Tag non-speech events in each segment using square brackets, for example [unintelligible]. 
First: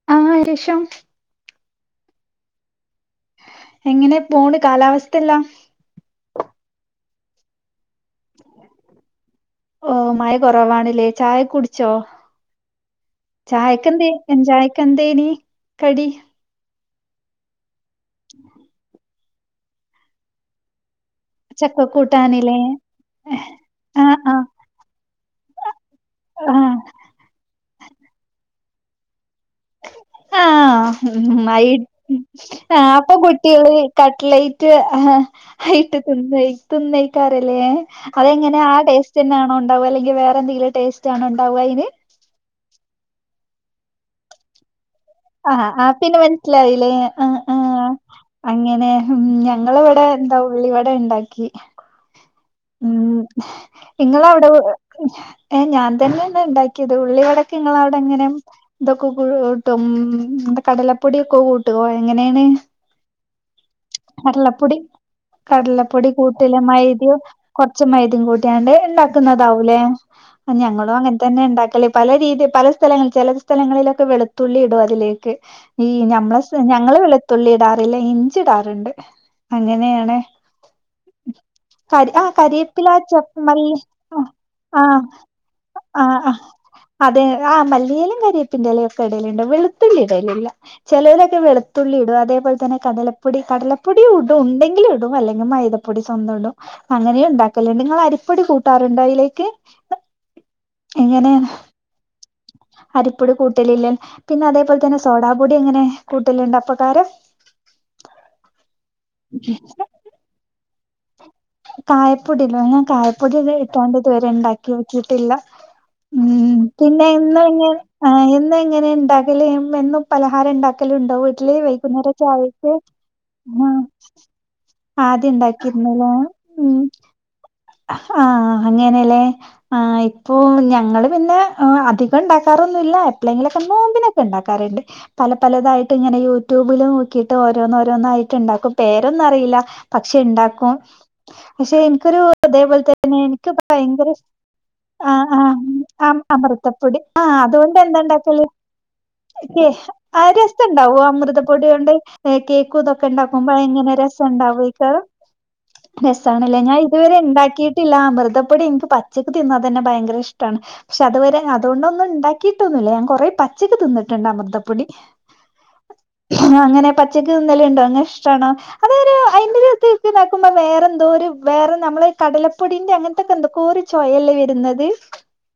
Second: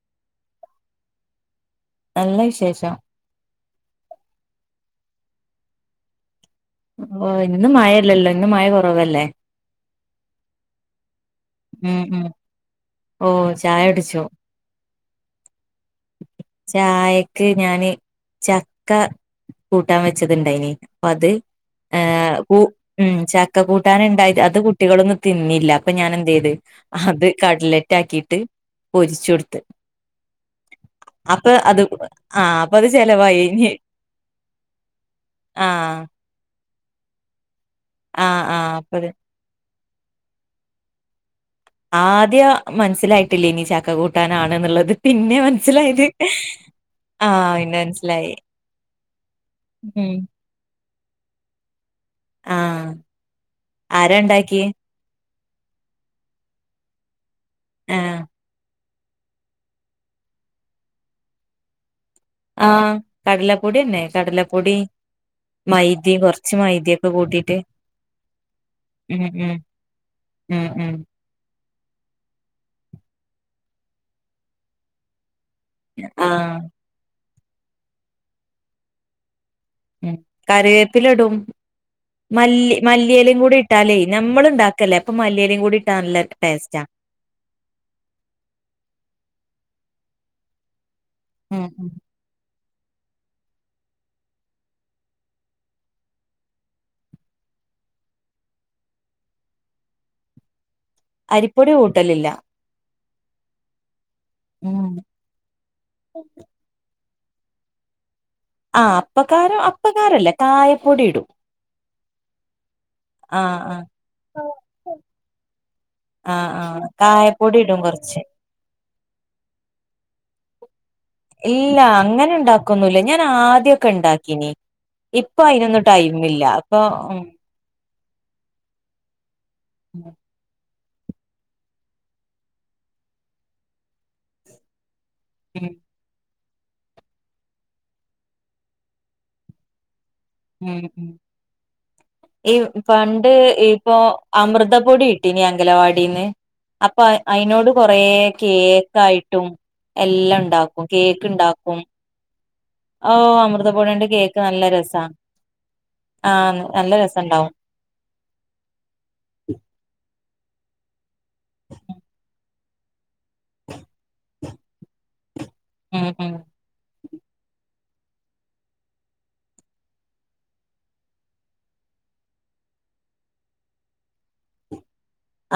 [unintelligible] നല്ല വിശേഷം എങ്ങനെ പോണ് കാലാവസ്ഥല്ലാം? ഓഹ് ഇന്ന് മഴല്ലല്ലോ ഇന്ന് മഴ കുറവല്ലേ ഓഹ് മഴ കുറവാണില്ലേ ചായ കുടിച്ചോ ഉം ഉം ഓ ചായ ചായക്കെന്തേയ് കുടിച്ചു ന് ചായ ക്കെന്തേയ്നീ കടി ചായക്ക് ഞാന് ചക്ക കൂട്ടാൻ വെച്ചതുണ്ടായിനി അപ്പൊ അത് ഏഹ് ചക്കക്കൂട്ടാന്ല്ലേ? ഉ ഉം ചക്ക കൂട്ടാന് ആ ആ ണ്ടായത് അത് കു കുട്ടികളൊന്നും തിന്നില്ല അപ്പൊ ഞാൻ എന്ത് ചെയ്ത് ആ അത് കടല ട്ട് പൊരിച്കൊടുത്തു ആ ഉം മയി ആഹ് അപ്പൊ കുട്ടികള് കട്ട്ലൈറ്റ് ആഹ് ആയിട്ട് ആഹ് തിന്നോയ് തിന്നേക്കാരല്ലേ ആഹ് അതെങ്ങനെ ആഹ് ആ അപ്പത് ടേസ്റ്റ്ന്നെണോ? ഉണ്ടാവാ അല്ലെങ്കി വേറെന്തെങ്കിലും ടെസ്റ്റ്ആണണ്ടാവുകയ് ല് ആദ്യം മനസ്സിലായിട്ടില്ലേനി ചക്ക കൂട്ടാനാാണ്ന്നുള്ളത് ആഹ് ആഹ് പിന്നെ മനസിലായില്ലേ ആഹ് ആ പിന്നെ മനസ്സിലായി അങ്ങനെ ഞങ്ങളവിടെ ഉം എന്താ ഉളളി വട ഇണ്ടാക്കി. ആഹ് ഉം ആരാ നിങ്ങളവിടെ ഇണ്ടാക്കിയേ ഏ ഞാൻ തന്നെയിന്ന് ഉണ്ടാക്കിയത് ഉള്ളി വട നിങ്ങള് ആഹ് അവിടെങ്ങനെ ഇതൊക്കെ കൂ കൂട്ടും കടലപ്പൊടിയൊക്കെ കൂട്ട് ട്ടുവോ എങ്ങനെയാണ് ആഹ് കടലപ്പൊടിയന്നെ കടലപ്പൊടി കടലപ്പൊടി മൈദയും കൊറച്ച് കൂട്ടില്ല മൈദയൊക്കെ മൈദയോ കൂട്ടിട്ട് കൊറച്ചു മൈദേം കൂട്ടിയാണ്ട് ഉം ഉം ഉണ്ടാക്കുന്നതാവലേ ഉം ഉം ഞങ്ങളും അങ്ങനെ തന്നെ ഉണ്ടാക്കലേ പല രീതി പല സ്ഥലങ്ങളിൽ ചില സ്ഥലങ്ങളിലൊക്കെ വെളുത്തുള്ളി ഇടും അതിലേക്ക് ഈ ആഹ് ഞ്മ്മ- ഞങ്ങള് വെളുതുള്ളി ഇടാറില്ല ഇഞ്ചി ഇടാറുണ്ട്. ഉം അങ്ങനെയാണ് കറിവേപ്പില ഇടും കട് ആ മല്ലി കരിപ്പില മല്ലിയിലയും ചപ്പ് കൂടി മല്ലി ഇട്ടാലേ നമ്മള് ഇണ്ടാക്കല്ലേ ആഹ് അപ്പൊ മല്ലിയിലയും കൂടി ഇട്ടാ ആ നല്ല ആഹ് ടേസ്റ്റാ അതെ ആ മല്ലിയിലും കരിപ്പിന്റെലേം ഒക്കെ ഇടിലുണ്ട് വെളുത്തുള്ളി ഇടിലില്ല ചിലരെ ക്കെ ഉം ഉം വെളുത്തുള്ളി ഇടും അതേപോല തന്നെ കടലപ്പൊടി കടലപ്പൊടി ഉടും ഉണ്ടെങ്കിലും ഇടും അല്ലെങ്കിൽ മൈദപ്പൊടി സ്വന്തം ഇടും അ അങ്ങനെയ ഉണ്ടാക്കല്ണ്ട് നിങ്ങൾ അരിപ്പൊടി കൂട്ടാറുണ്ടോ ഇയിലേക്ക് അരിപ്പൊടി കൂട്ടലില്ല അരിപ്പൊടി കൂട്ടലില്ല പിന്നെപ അതേപോലെ ഉം തന്നെ സോഡാ പൊടി എങ്ങനെ കൂട്ടലുണ്ടോ അപ്പകാരം ആഹ് അപ്പക്കാരം അപ്പക്കാരല്ലേ കായപ്പൊടി ഇടും കായപ്പൊടി ഇടോ ഞാൻ കായപ്പൊടി ആഹ് ആഹ് ഇട്ടണ്ട് ഇതുവരെ ഉണ്ടാക്കി നോക്കിട്ടില്ല ഉ ആഹ് ആഹ് പിന്നെ ഇന്ന് കായപ്പൊടി ഇടും പിന്നെ കൊറച്ച് എന്നും ഇങ്ങനെ ഇണ്ടാ എന്നും പലഹാരം ഉണ്ടാക്കലും ഉണ്ടാവീട്ടില് ര്‌ ഇല്ല വൈകുന്നേരക്കെ അങ്ങനെ ച്ചായക്ക് ഇണ്ടാക്കൊന്നുല്ല ഞാൻ മ് ആദ്യൊക്കെ ഇണ്ടാക്കീനി ഇപ്പൊ ആദ്യണ്ടാ അയിനൊന്നും ടൈമില്ല അപ്പൊ ഉം [unintelligible] ആഹ് അങ്ങനെല്ലേ ആ പ്പൊ ഞങ്ങള് പിന്നെ അധികം ഉണ്ടാക്കാറൊന്നുല്ല എപ്പോഴെങ്കിലൊക്കെ നോമ്പിനൊക്കെ ഉണ്ടാക്കാറുണ്ട്. പല ഉം പലതായി ട്ട് ഇങ്ങനെ യൂട്യൂബിൽ നോക്കിട്ട് ഓരോന്ന് ഓരോന്നായിട്ട് ഉണ്ടാക്കും പേരൊന്നും അറിയില്ല പക്ഷെണ്ടാ ഉം പക്ഷെ എനിക്കൊരു ഈ അതേപോലെ തന്നെ പണ്ട് എനിക്ക് ഇപ്പൊ ഭയങ്കര ഇഷ് അമൃതപ്പൊടി ആ കിട്ടീനി ആ അംഗലവാടീന്ന് അമൃ തപ്പൊടി അപ്പൊ ആ അയിനോട് അതുകൊണ്ട് കൊറേ എന്താ ഉണ്ടാക്കല് കേക്കായിട്ടും ക്കേ ആ എല്ലാം രസ ഉണ്ടാക്കും ഉണ്ടാവോ കേക്ക് അമൃതപ്പൊടി ഇത് ഉണ്ടാക്കും കൊണ്ട് കേക്ക് ഇതൊക്കെ ഓ ഉണ്ടാക്കുമ്പോ എങ്ങനെയാ അമൃതപ്പൊടിയോണ്ട് രസം കേക്ക് നല്ല ഉണ്ടാവു ക്കാത്. രസാ രസാണല്ലേ ആഹ് ഞാൻ നല്ല ഇതുവരെ രസണ്ടാവും ഇണ്ടാക്കിയിട്ടില്ല അമൃതപ്പൊടി എനിക്ക് പച്ചക്ക് തിന്നാ തന്നെ ഭയങ്കര ഇഷ്ടാണ്. ക്ഷെ അതുവരെ അതുകൊണ്ടൊന്നും ഉണ്ടാക്കിയിട്ടൊന്നുല്ല ഞാൻ കുറെ പച്ചക്ക് തിന്നിട്ടുണ്ട് അമൃതപ്പൊടി ഉം ഉ അങ്ങനെ പച്ചക്ക് തിന്നല് ഉണ്ടോ അങ്ങനെ ഇഷ്ടാണോ അതെ അയിന്റെ രു ടേസ്റ്റ് മ്പ വേറെ എന്തോ ഒരു വേറെ നമ്മള് കടലപ്പൊടീന്റെ അങ്ങനത്തൊക്കെ എന്തൊക്കെ ഒരു ചോയല്ലേ വരുന്നത്.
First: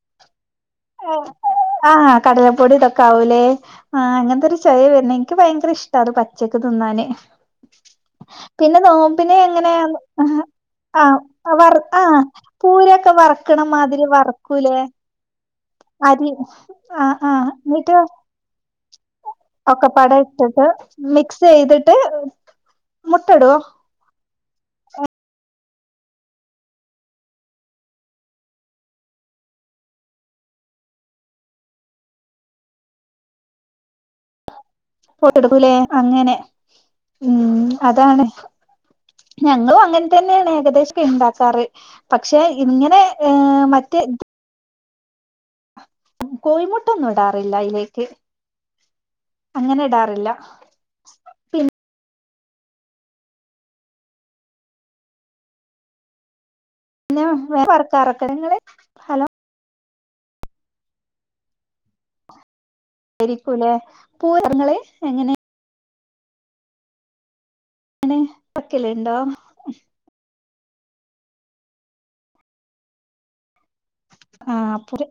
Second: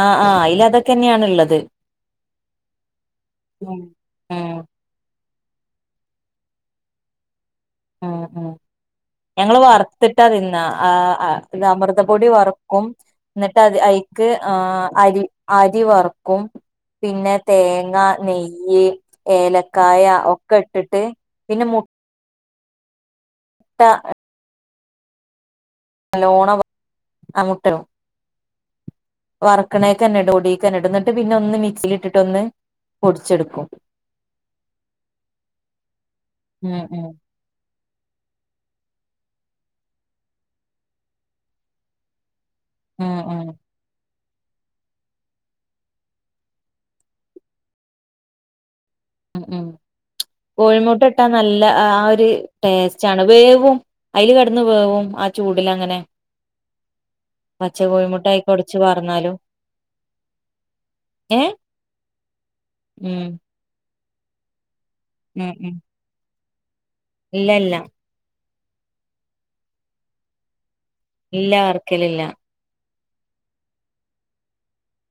ആ ആ അതിൽ അതൊക്കെന്നെയാണുള്ളത്. ആഹ് കടലപ്പൊടി ഇതൊക്കെ ആവൂലേ ആ അങ്ങനത്തൊരു ഉം ചൊവയാ വരുന്നെ ക്ക് ബയങ്കര ഇഷ്ടാ അത് പച്ചക്ക് തിന്നാന് പിന്നെ നോമ്പിനെ ക്ക് വറത്തിട്ടാ തിന്നാ വർ ആഹ് അമൃതപൊടി വറക്കും പൂരൊക്കെ എന്നിട്ട് വറക്കണ മാതിരി അയിക്ക് ആ വറക്കൂലേ അരി അരി വറക്കും ആഹ് പിന്നെ ആഹ് തേങ്ങ എന്നിട്ട് നെയ്യ് ഏലക്കായ ഒക്കെ ഇട്ടിട്ട് മിക്സ് പിന്നെ മു ചെയ്തിട്ട് മുട്ടടുവോ ഏ നല്ലോണം അ മുട്ടടും വറക്കണേക്കെ എന്നെടു ഓടിക്ക ഇടു എന്നിട്ട് പിന്നെ ഒന്ന് മിക്സില് ഇട്ടിട്ട് ഒന്ന് പൊടിച്ചെടുക്കും. [unintelligible] എടുക്കൂലേ അങ്ങനെ ഉം അതാണ് ഞങ്ങളും അങ്ങനെ തന്നെയാണ് ഏകദേശം ഇണ്ടാക്കാറ് പക്ഷെ ഇങ്ങനെ ഉം അ ഉം മറ്റ് കോഴിമുട്ടൊന്നും ഇടാറില്ല അയിലേക്ക് ഉം അങ്ങനെ ഇടാറില്ല കോഴിമുട്ട ഇട്ടാ നല്ല ആ ഒരു ടേസ്റ്റ് ആണ് വേവും അയി കിടന്ന് വേവും ആ ചൂടില് അങ്ങനെ പിന്നെ വേറെ പച്ച കോഴിമുട്ട വറക്കാറൊക്കെ ആയി നിങ്ങള് കൊഴിച്ച് വ ഹലോ തന്നാലും ഏ രിക്കൂലെ പോയോ ങ്ങള് എങ്ങനെ ഉം ഉം ഇല്ല ല്ല അങ്ങനെ ഒക്കെല്ലേ ണ്ടാവാ ഇല്ല വർക്കലില്ല ആ അപ്പോര്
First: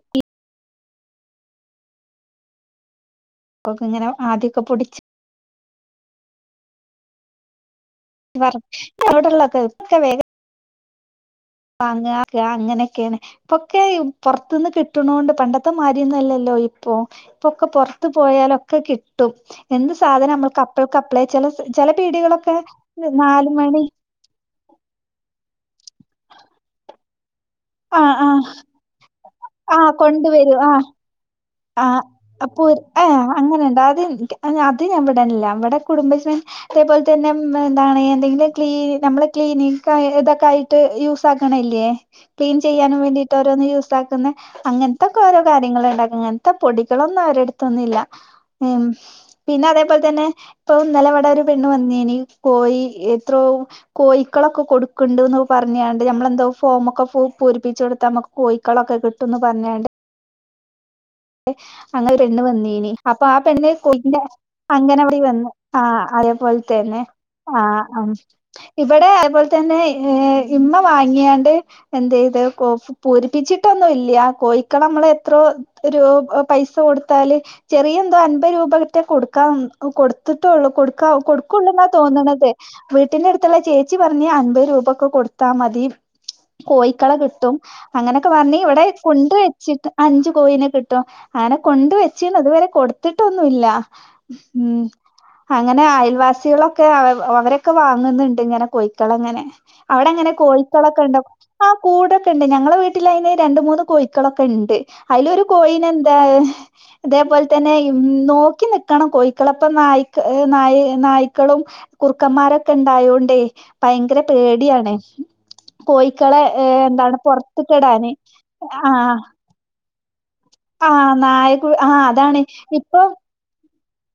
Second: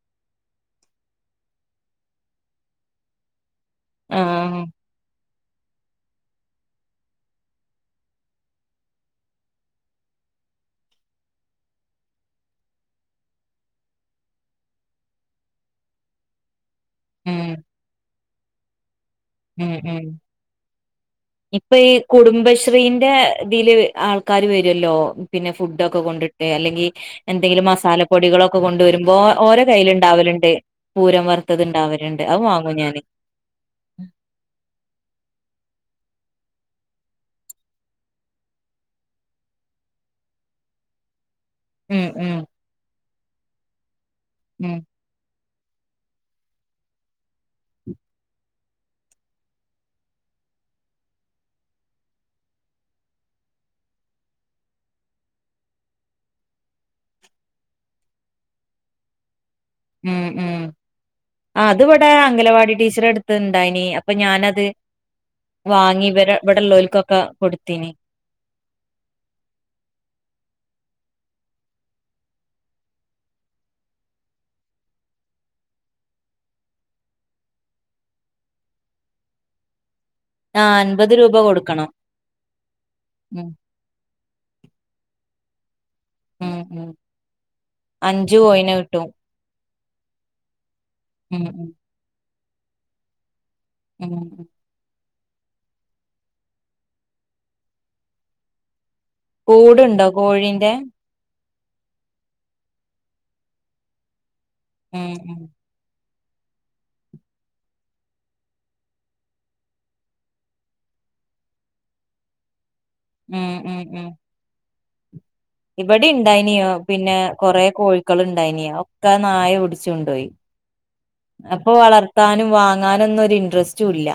ഇപ്പൊക്കെങ്ങനെ ആഹ് ആദ്യക്കെ പൊടിച്ച് വർ അവിടെള്ളൊക്കെ ഒക്കെ വേരും വാങ്യാ ആ അങ്ങനെക്കെയാണ് ഇപ്പൊക്കെ പൊർത്തുന്ന് കിട്ടണൊണ്ട് പണ്ടത്തെ മാരിയൊന്നുംല്ലല്ലോ ഇ ഇപ്പോ ഉം ഇപ്പൊക്കെ പൊർത്ത് പോയാലൊക്കെ കി ട്ടും ഉം എന്ത് ഉം സാധനം നമ്മൾക്ക് അപ്ലെക്ക് അപ്ലെ ചെല ഇപ്പൊ ചെല ഈ പീടികളൊക്കെ നാല്മണി ക്കാര് വരുല്ലോ പിന്നെ ഫുഡ് ഒക്കെ കൊണ്ടിട്ട് അല്ലെങ്കി എന്തെങ്കിലും മസ് ആ ആ സാലപ്പൊടികളൊക്കെ കൊണ്ടുവരുമ്പോ ഓരെ ആ കയ്യില്ണ്ടാവല്ണ്ട് കൊണ്ടുവരും പൂരം വർ ആ അപ്പോ ആ അങ്ങനെണ്ട് അത് ൻക്കെ അതിന് ഞാവടല്ല ഇവിടെ കുടുംബഷേ അതേപോലെ തന്നെ എന്താണ് എന്തെങ്കിലും ക്ലീ നമ്മളെ ക്ലീനിക്കാ ഇതൊക്കെ ആയിട്ട് യൂസ് ഫാക്കണില്ല്യെ ഉം ഉം ക്ലീൻ ചെയ്യാനും വേണ്ടീട്ട് ഓരോന്ന് യൂസാക്കുന്നെ ഉം ഇത്തൊക്കെ ഓരോ കാര്യങ്ങള്ണ്ടാക്കും ഇങ്ങനത്തെ പൊടികളൊന്നും അവരൊട് ത്തൊന്നും ല്ലാ പിന്നെ അതേപോലെ തന്നെ ഇപ്പൊന്നല വട ഒരു പെണ്ണ് വന്നീനി കോയി എത്രോ കോയിക്കളൊക്കെ കൊടുക്ക്ണ്ട്ന്ന് പറഞ്ഞാണ്ട് നമ്മളെന്തൊ ഫോമൊക്കെ പൂരിപ്പിച്ചെടുത്താ നമക് കോയിക്കളൊക്കെ കിട്ടുംന്ന് പറഞ്ഞാണ്ട് ഉം ഉം ആഹ് അത് ഇവിടെ അങ്ങനെ ഒര് പെണ്ണ് അംഗലവാടി വന്നീനി ടീച്ചറെ അപ്പൊ ആ അടുത്ത് പെണ്ണ് ഇണ്ടായിനി അപ്പൊ കോയിന്റെ ഞാനത് അങ്ങനെ വടെ വന്ന് ആ വാങ്ങി ഇവരെ അതേപോലെ തെന്നെ ഇവിടെള്ളോൽക്കൊക്കെ ആ കൊടുത്തീനി അഹ് ഇവിടെ അതേപോൽ തന്നെ ഇമ്മ വാങ്ങിയാണ്ട് എന്തെ യ്ത് കോ പൂരിപ്പിച്ചിട്ടൊന്നും ഇല്ല കോഴക്കളെ നമ്മള് എത്രോ ഒരോ പൈസ കൊടുത്താല് ചെറിയെന്തോ അൻബെ രൂപേറ്റെ കൊടുക്കാൻ കൊടുത്തിട്ടോള്ളൂ ആഹ് അൻപത് കൊടുക്കവും രൂപ കൊടുക്കുള്ളൂ എന്നാ കൊടുക്കണം തോന്നണതേ വീട്ടിന്റെ ഉം അടുത്തുള്ള ചേച്ചി ച്ചി പറഞ്ഞെ അൻപത് രൂപെക്കെ കൊടുത്താ മതി ഉം ഉം കോഴിക്കളെ കിട്ടും അങ്ങനെയൊക്കെ അഞ്ച് പറഞ്ഞ് കോയിന് ഇവിടെ കിട്ടും കൊണ്ട് വെച്ചിട്ട് അഞ്ചു കോഴീനെ കട്ടും ഉം ആനെ ഉം കൊണ്ട് വെച്ചീണ് ഇതുവരെ കൊടുത്തിട്ടൊന്നുല്ല ഉം ഉം അങ്ങനെ അയൽവാസിളൊക്കെ അവരൊക്കെ വാങ്ങ്ന്നുണ്ട് ഇങ്ങനെ കോയ് ക്കളങ്ങനെ കൂടുണ്ടോ അവിടെങ്ങെനെ കോഴീന്റെ കോഴിക്കളൊക്കെ ണ്ടൊ ആ കൂടൊക്കെണ്ട് ഞങ്ങളെ വീട്ടില് അയ്ന് രണ്ട് മൂന്ന് കോഴിക്കളൊക്കെണ്ട് ഉം അയ്ലൊരു കൊയിനെന്താ അതേപോലെ തന്നെ ഇൻ നോക്കി നിക്കണം കോഴിക്കെളപ്പം നായിക് നായി നായ്ക്കളും കുറുക്കന്മാരൊക്കെ ണ്ടായോണ്ടേ ഉം ഭയങ്കര പേടിയാണ് കോയിക്കളെ ഇവിടെംണ്ടായിനി യോ ഏഹ് എന്താണ് പിന്നെ കൊറെ പൊറത്ത്ക്കിടാന് കോഴ്ക്കള്ണ്ടായീനി ഒക്കെ ആഹ് നായ പിടിച്ചൊണ്ടോയി ആഹ് നായകു അപ്പൊ ആഹ് അതാണ് വളർത്താനും വാങ്ങാനും ഇപ്പം ഒന്നൊരു ഇന്ട്രസ്റ്റും ല്ല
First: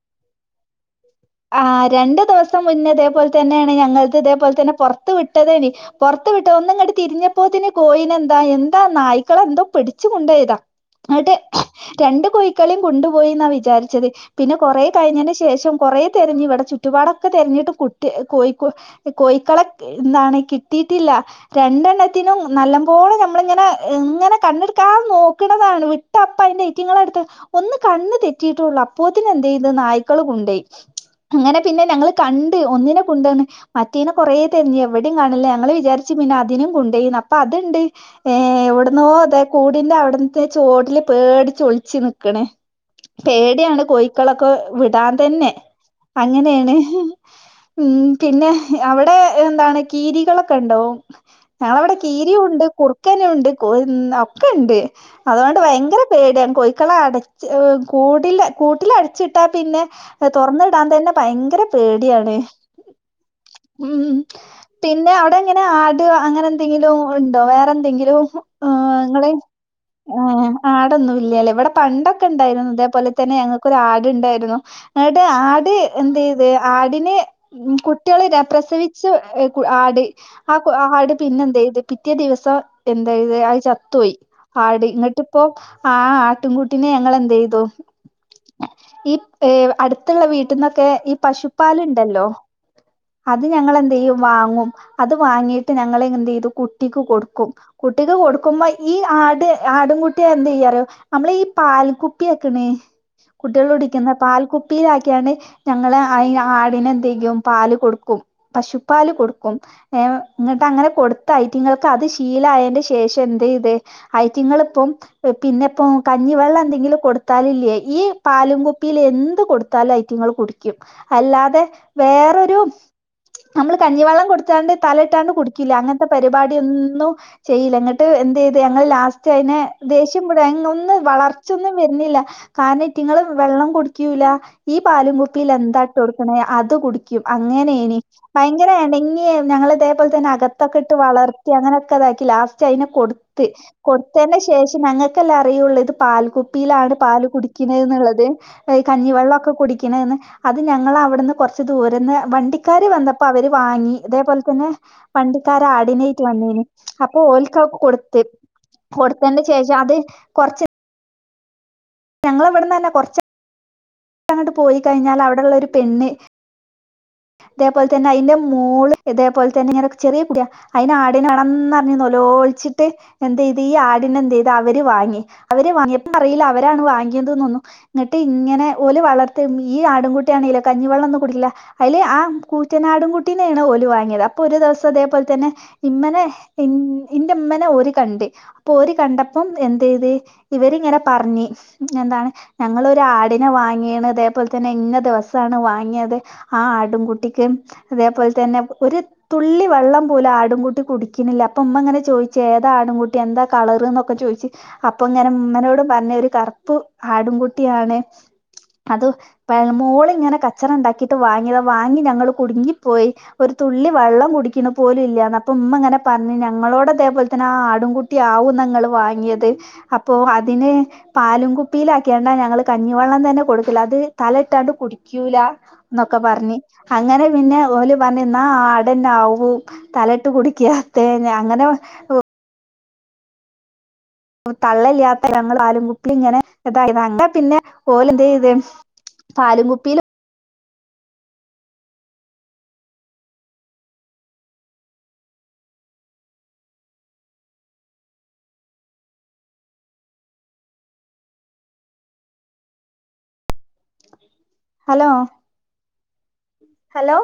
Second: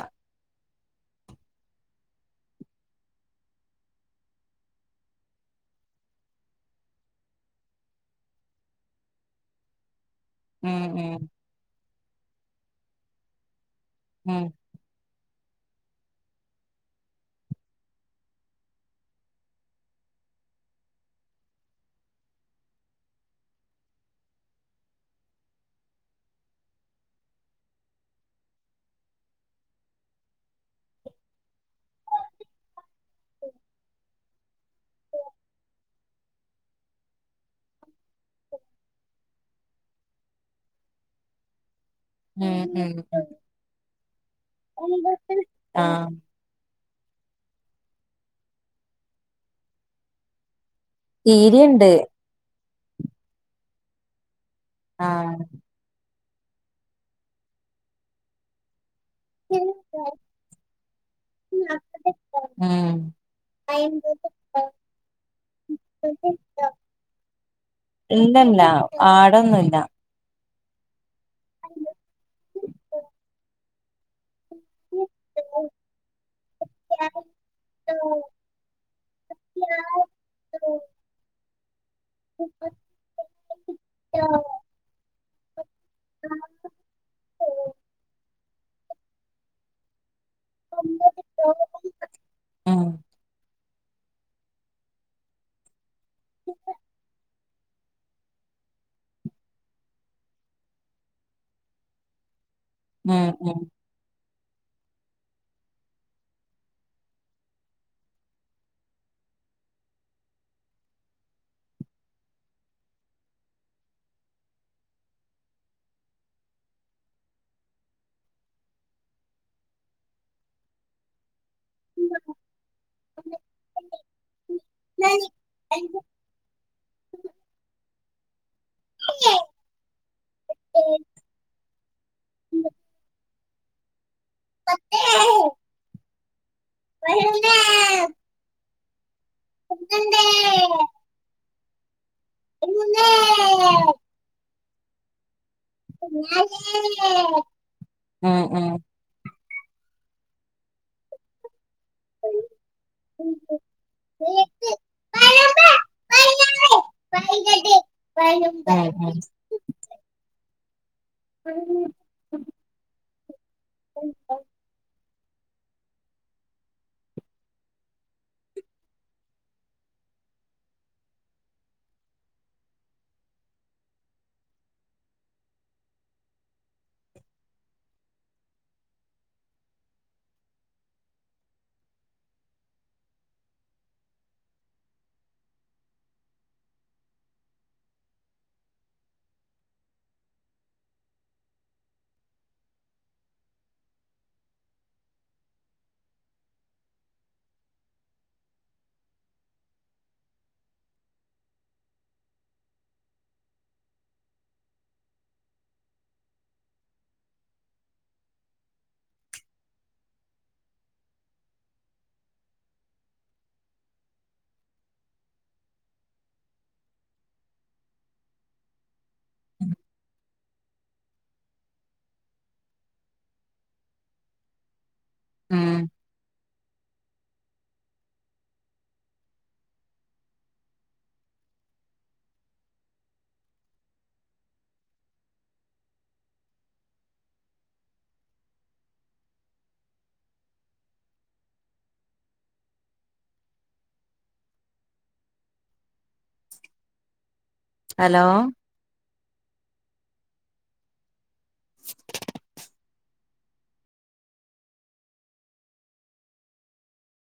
ആ രണ്ടു ദിവസം മുന്നേ ഇതേപോൽ തന്നെയാണ് ഞങ്ങൾത് ഇതേപോൽ തന്നെ പുറത്ത് വിട്ടതേനി പുറത്തു വിട്ട് ഒന്ന്ങ്ങട്ട് തിരിഞ്ഞപ്പോത്തിന് കോയിനെ എന്താ എന്താ നായ്ക്കളെന്തോ പിടിച്ച് കൊണ്ടായി ഉം ക്ക ഉം ന്ന്ട്ട് രണ്ട് കോയിക്കളേം കൊണ്ടു പോയിന്നാ വിചാരിച്ചത് ഉം പിന്നെ കൊറേ കഴിഞ്ഞേന് ശേഷം കുറെ തെരഞ്ഞി ഇവിടെ ചുറ്റുപാടൊക്കെ തെരഞ്ഞിട്ടും കുട്ടി കോയി കോഴിക്കളെ എന്താണ് കിട്ടീട്ടില്ല രണ്ടെണ്ണത്തിനും നല്ലംപോലെ ഞമ്മളിങ്ങനെ ഇങ്ങനെ കണ്ണെടുക്കാതെ നോക്കണതാണ് വി ട്ടപ്പ അയ്ന്റെ ഐറ്റങ്ങളെടുത്ത് ഒന്ന് കണ്ണ് തെറ്റിയിട്ടുള്ളൂ അപ്പോത്തിനെന്തൈയ്ത് നായ്ക്കള് കൊണ്ടേയി അങ്ങനെ പിന്നെ ഞങ്ങള് കണ്ട് ഒന്നിനെ കൊണ്ടണ് മറ്റേനെ കൊറേ തെര്ഞ് എവിടെം കാണാനില്ല ഞങ്ങള് വിചാരിച്ചു പിന്നെ അതിനെം കൊണ്ടൊയി അപ്പൊ അത്ണ്ട് ഏ എവിടന്നോ അതെ കൂടിന്റെ അവിടത്തെ ചോട്ടില് പേടിച്ചൊളിച്ച്ണ് ക്കണ് ഉം ഉം പേടിയാണ് കോഴിക്കളൊക്കെ വിടാൻ ഉം തന്നെ ആഹ് അങ്ങനെയാണ് ഉ പിന്നെ അവിടെ എന്താണ് കീരികളൊക്കെ ഉണ്ടൊ കീരിയുണ്ട് ഞങ്ങളവിടെ കീരിയുണ്ട് കുറുക്കാനുണ്ട് കോയിന്ന ഒകെണ്ട് ആഹ് അതുകൊണ്ട് ഭയങ്കര പേടിയൻ കോഴള അടച് കൂ കൂട്ടില അടച്ചിട്ടാ പിന്നെ തൊർന്ന് ടൻ തന്നെ ഭയങ്കര പേടിയാണ് ഉം ഉം പിന്നെ അവിടെ എങ്ങനെ ആട് അങ്ങനെ എന്തെങ്കിലും ഉണ്ടോ വേറെ എന്തെങ്കിലും ഇല്ലല്ല ഹലോ ആ് നിങ്ങളെ ആടൊന്നുല്ല ആ ആടൊന്നും ഇല്ലല്ലേ ഇവിടെ പണ്ടൊക്കെ ഉണ്ടായിരുന്നു ഇതേപോലെ തന്നെ ഞങ്ങക്ക് കൊരടുണ്ടായിരുന്നു അ ട്ട് എന്തയ്ത് ആടിന് ഉ കുട്ടികളെ പ്രസവിച്ച ഉം ആട് ആ ആട് പിന്നെ എന്ത ചെയ്ത് പിറ്റേ ഉം ദിവസം എന്തായത് ആഴചത്തുപോയി ആട് ഇങ്ങിട്ടിപ്പോ ആ ആട്ടൻകൂട്ടിനെ ഞങ്ങ എന്തയ്തു ഈ ഏ അടുത്തുള്ള വീട്ടിൽന്നൊക്കെ ഈ പശുപാലുണ്ടല്ലോ അത് ഞങ്ങെന്തയ്യും വാങ്ങും അത് വാങ്ങിട്ട് ഞങ്ങള് എന്തയ്തു കുട്ടിക്ക് കൊടുക്കും കുട്ടിക്ക് കൊടുക്കുമ്പോ ഈ ആട് ആടുംകുട്ടിയ എന്തയ്യുറിയോ അമ്മള ഈ പാൽക്കുപ്പിയ ആക്കണേ ഉം ഉം കുട്ടികള് കുടിക്കുന്ന പാൽക്കുപ്പിയില ആക്കിയാണ് ഞങ്ങള് ആയിൻ ആടിന എന്തെയും പാല് കൊടുക്കും പശുപാല് കൊടുക്കും ഏ ഇങ്ങട്ട് അങ്ങനെ കൊടുത്ത ഐറ്റങ്ങൾക്ക് അത് ശീലായതിന്റെ ശേഷം എന്തയിത് അയ്റ്റിങ്ങള് ഇപ്പം പിന്നെ ഇപ്പോ കഞ്ഞിവെള്ളം എന്തെങ്കിലും കൊടുത്താല ഇല്ല്യേ ഈ പാലും കുപ്പിയിൽ എന്ത്കൊടുത്താലും അയ് റ്റിങ്ങൾ കുടിക്കും അല്ലാതെ വേറൊരു നമ്മള് കഞ്ഞിവെള്ളം കൊടുത്താണ്ട് തല ഇട്ടാണ്ട് കുടിക്കില്ല അങ്ങനത്തെ പരിപാടിയൊന്നും ചെയ്യില്ല ഇങ്ങിട്ട് എന്ത് ചെയ്ത് ഞങ്ങൾ ലാസ്റ്റ് അയിെ ദേഷ്യം വിട ഒന്ന് വളർച്ചൊന്നും വരുന്നില്ല കാരണം ഇറ്റിങ്ങള് വെള്ളം കുടിക്കൂല്ല ഈ പാലും കുൊപ്പിൽ എന്താ ട്ട്കൊട്കനെ അത് കുടിക്കും അങ്ങനെനി ഭയങ്കര ഇണങ്ങിയ ഞങ്ങൾ ഉം ഇതേപോലെ തന്നെ അകത്തൊക്കെ ഇട്ട് വളർത്തി അങ്ങനൊക്കെ ഇതാക്കി ലാസ്റ്റ് അതിനെ കൊടുത്ത് കൊടു കൊടുത്തന് ശേഷം ഞങ്ങൾക്കല്ലെ അറിയുള്ളൂ ഇത് പാൽ കുപ്പിയിലാണ് പാല് കുടികിണേ എന്നുള്ളത് [unintelligible] കഞ്ഞി വെള്ളൊക്കെ കുടികിണെ ന്ന് അത് ഞങ്ങളവ്ട്ന്ന് കൊർ ദൂരന്ന് വണ്ടിക്കാര് വന്നപ്പോ അവര് വാങ്ങി അതേപോലെ തന്നെ പണ്ടിക്കാര ആടിനേറ്റ് വന്നേനി അപ്പൊ ഓലിക്കക്ക് കൊടുത്ത് ആഹ കൊടുത്തനു ശേഷം അത് കോറച്ച് ഉ ഞങ്ങളെ ഇവിടന്നന്നേ കോറച് അങ്ങട്ട് പോയി കഴിഞ്ഞാ അവടെള്ള ഒരു പെണ്ണ് തേപോലെ തന്നെ അയിന്റെ മോള് തേപലെന്നെ ഇങ്ങനൊ ചെറിയ കുട്ട്യ അയിന് ആടിനനാണം ന്ന് റഞ് നോലോ ളിച്ചീട്ട് എന്ത്യ്ത് ഈ ആടിനെ എന്ത്യ്ത് അവര് വാങ്ങി അവര് വാങ്ങിപ്പ അറിയില്ല അവരാണ് വാങ്ങിയതന്നു ന്നിട്ട് ഇങ്ങനെഓല് വളർത്ത ഈ ആടുംകുട്ടിയാണെേലോ കഞ്ഞിവെള്ളോന്നും കുടിക്കില്ല അയില് ആ കൂറ്റനാടുംകുട്ടീനേണ് ഓല് വാങ്ങിത് അപ്പൊ ഒരു ദേസം തേപോലെ തന്നെ ഇമ്മനെ ഇന്റെമ്മനെ ഒര് കണ്ട് അപ്പൊ ഒര് കണ്ടപ്പം എന്ത്യ്ത് ഇവരിങ്ങനെ പറഞ്ഞ് എന്താണ് ഞങ്ങള് ഒരു ആടിനെ വാങ്ങിണ് തേപോലെ തന്നെ ഇന്ന ദേവസാണ് വാങ്ങിയത് ആ ആടുംകുട്ടിക്കും തേപോലെ തന്നെ ഒരു തുള്ളി വെള്ളം പോലും ആടുംകൂട്ടി കുടിക്കിനില്ല അപ്പൊ ഉമ്മങ്ങനെ ചോയിച്ച് എതാ ആടുംകൂട്ടി എന്താ കളറ് ന്നൊക്കെ ചോയിച്ച് അപ്പൊ ങ്ങാനേ മ്മനോട് പറഞ്ഞ് ഒരു കറുപ്പ് ആടുംകുട്ടിയാണ് അത് മോള് ങ്ങനെ കച്ചറ ണ്ടാക്കിട്ട് വാങ്ങിയതാ വാങ്ങി ഞങ്ങള് കുടിങ്ങിപ്പോയി ഒരു തുള്ളി വെള്ളം കുടിക്കണ പോലും ഇല്ല അപ്പമ്മ ഇങ്ങനെ പറഞ് ഞ്ഞാങ്ങളോടേ തേപോലെ തന്നെ ആ ആടും കുട്ടി ട്ടിയാവും ഇങ്ങള് വാങ്ങിത് അപ്പോ അതിന് പാലും കുപ്പിയിലാക്കിയാണ്ടാ ഞങ്ങള് കഞ്ഞിവെള്ളം തന്നെ കൊടുക്കല് അത് തല ഇട്ടാണ്ട് കുടിക്കൂല ന്നൊക്കെ പറഞ്ഞു അങ്ങനെ പിന്നെ ഓല് പറഞ്ഞുന്നാ ആടന്നാവും തലട്ട് കുടിക്ക ത്തേ അങ്ങനെ തള്ളല്ലാത്തേല്ലേ ഞങ്ങള് പാലും കുപ്പി ഇങ്ങനെ ഇത അങ്ങ പിന്നെ ഓലും എന്ത്യ്ത് പാലും കുപ്പില് ഹലോ ഹലോ ഹലോ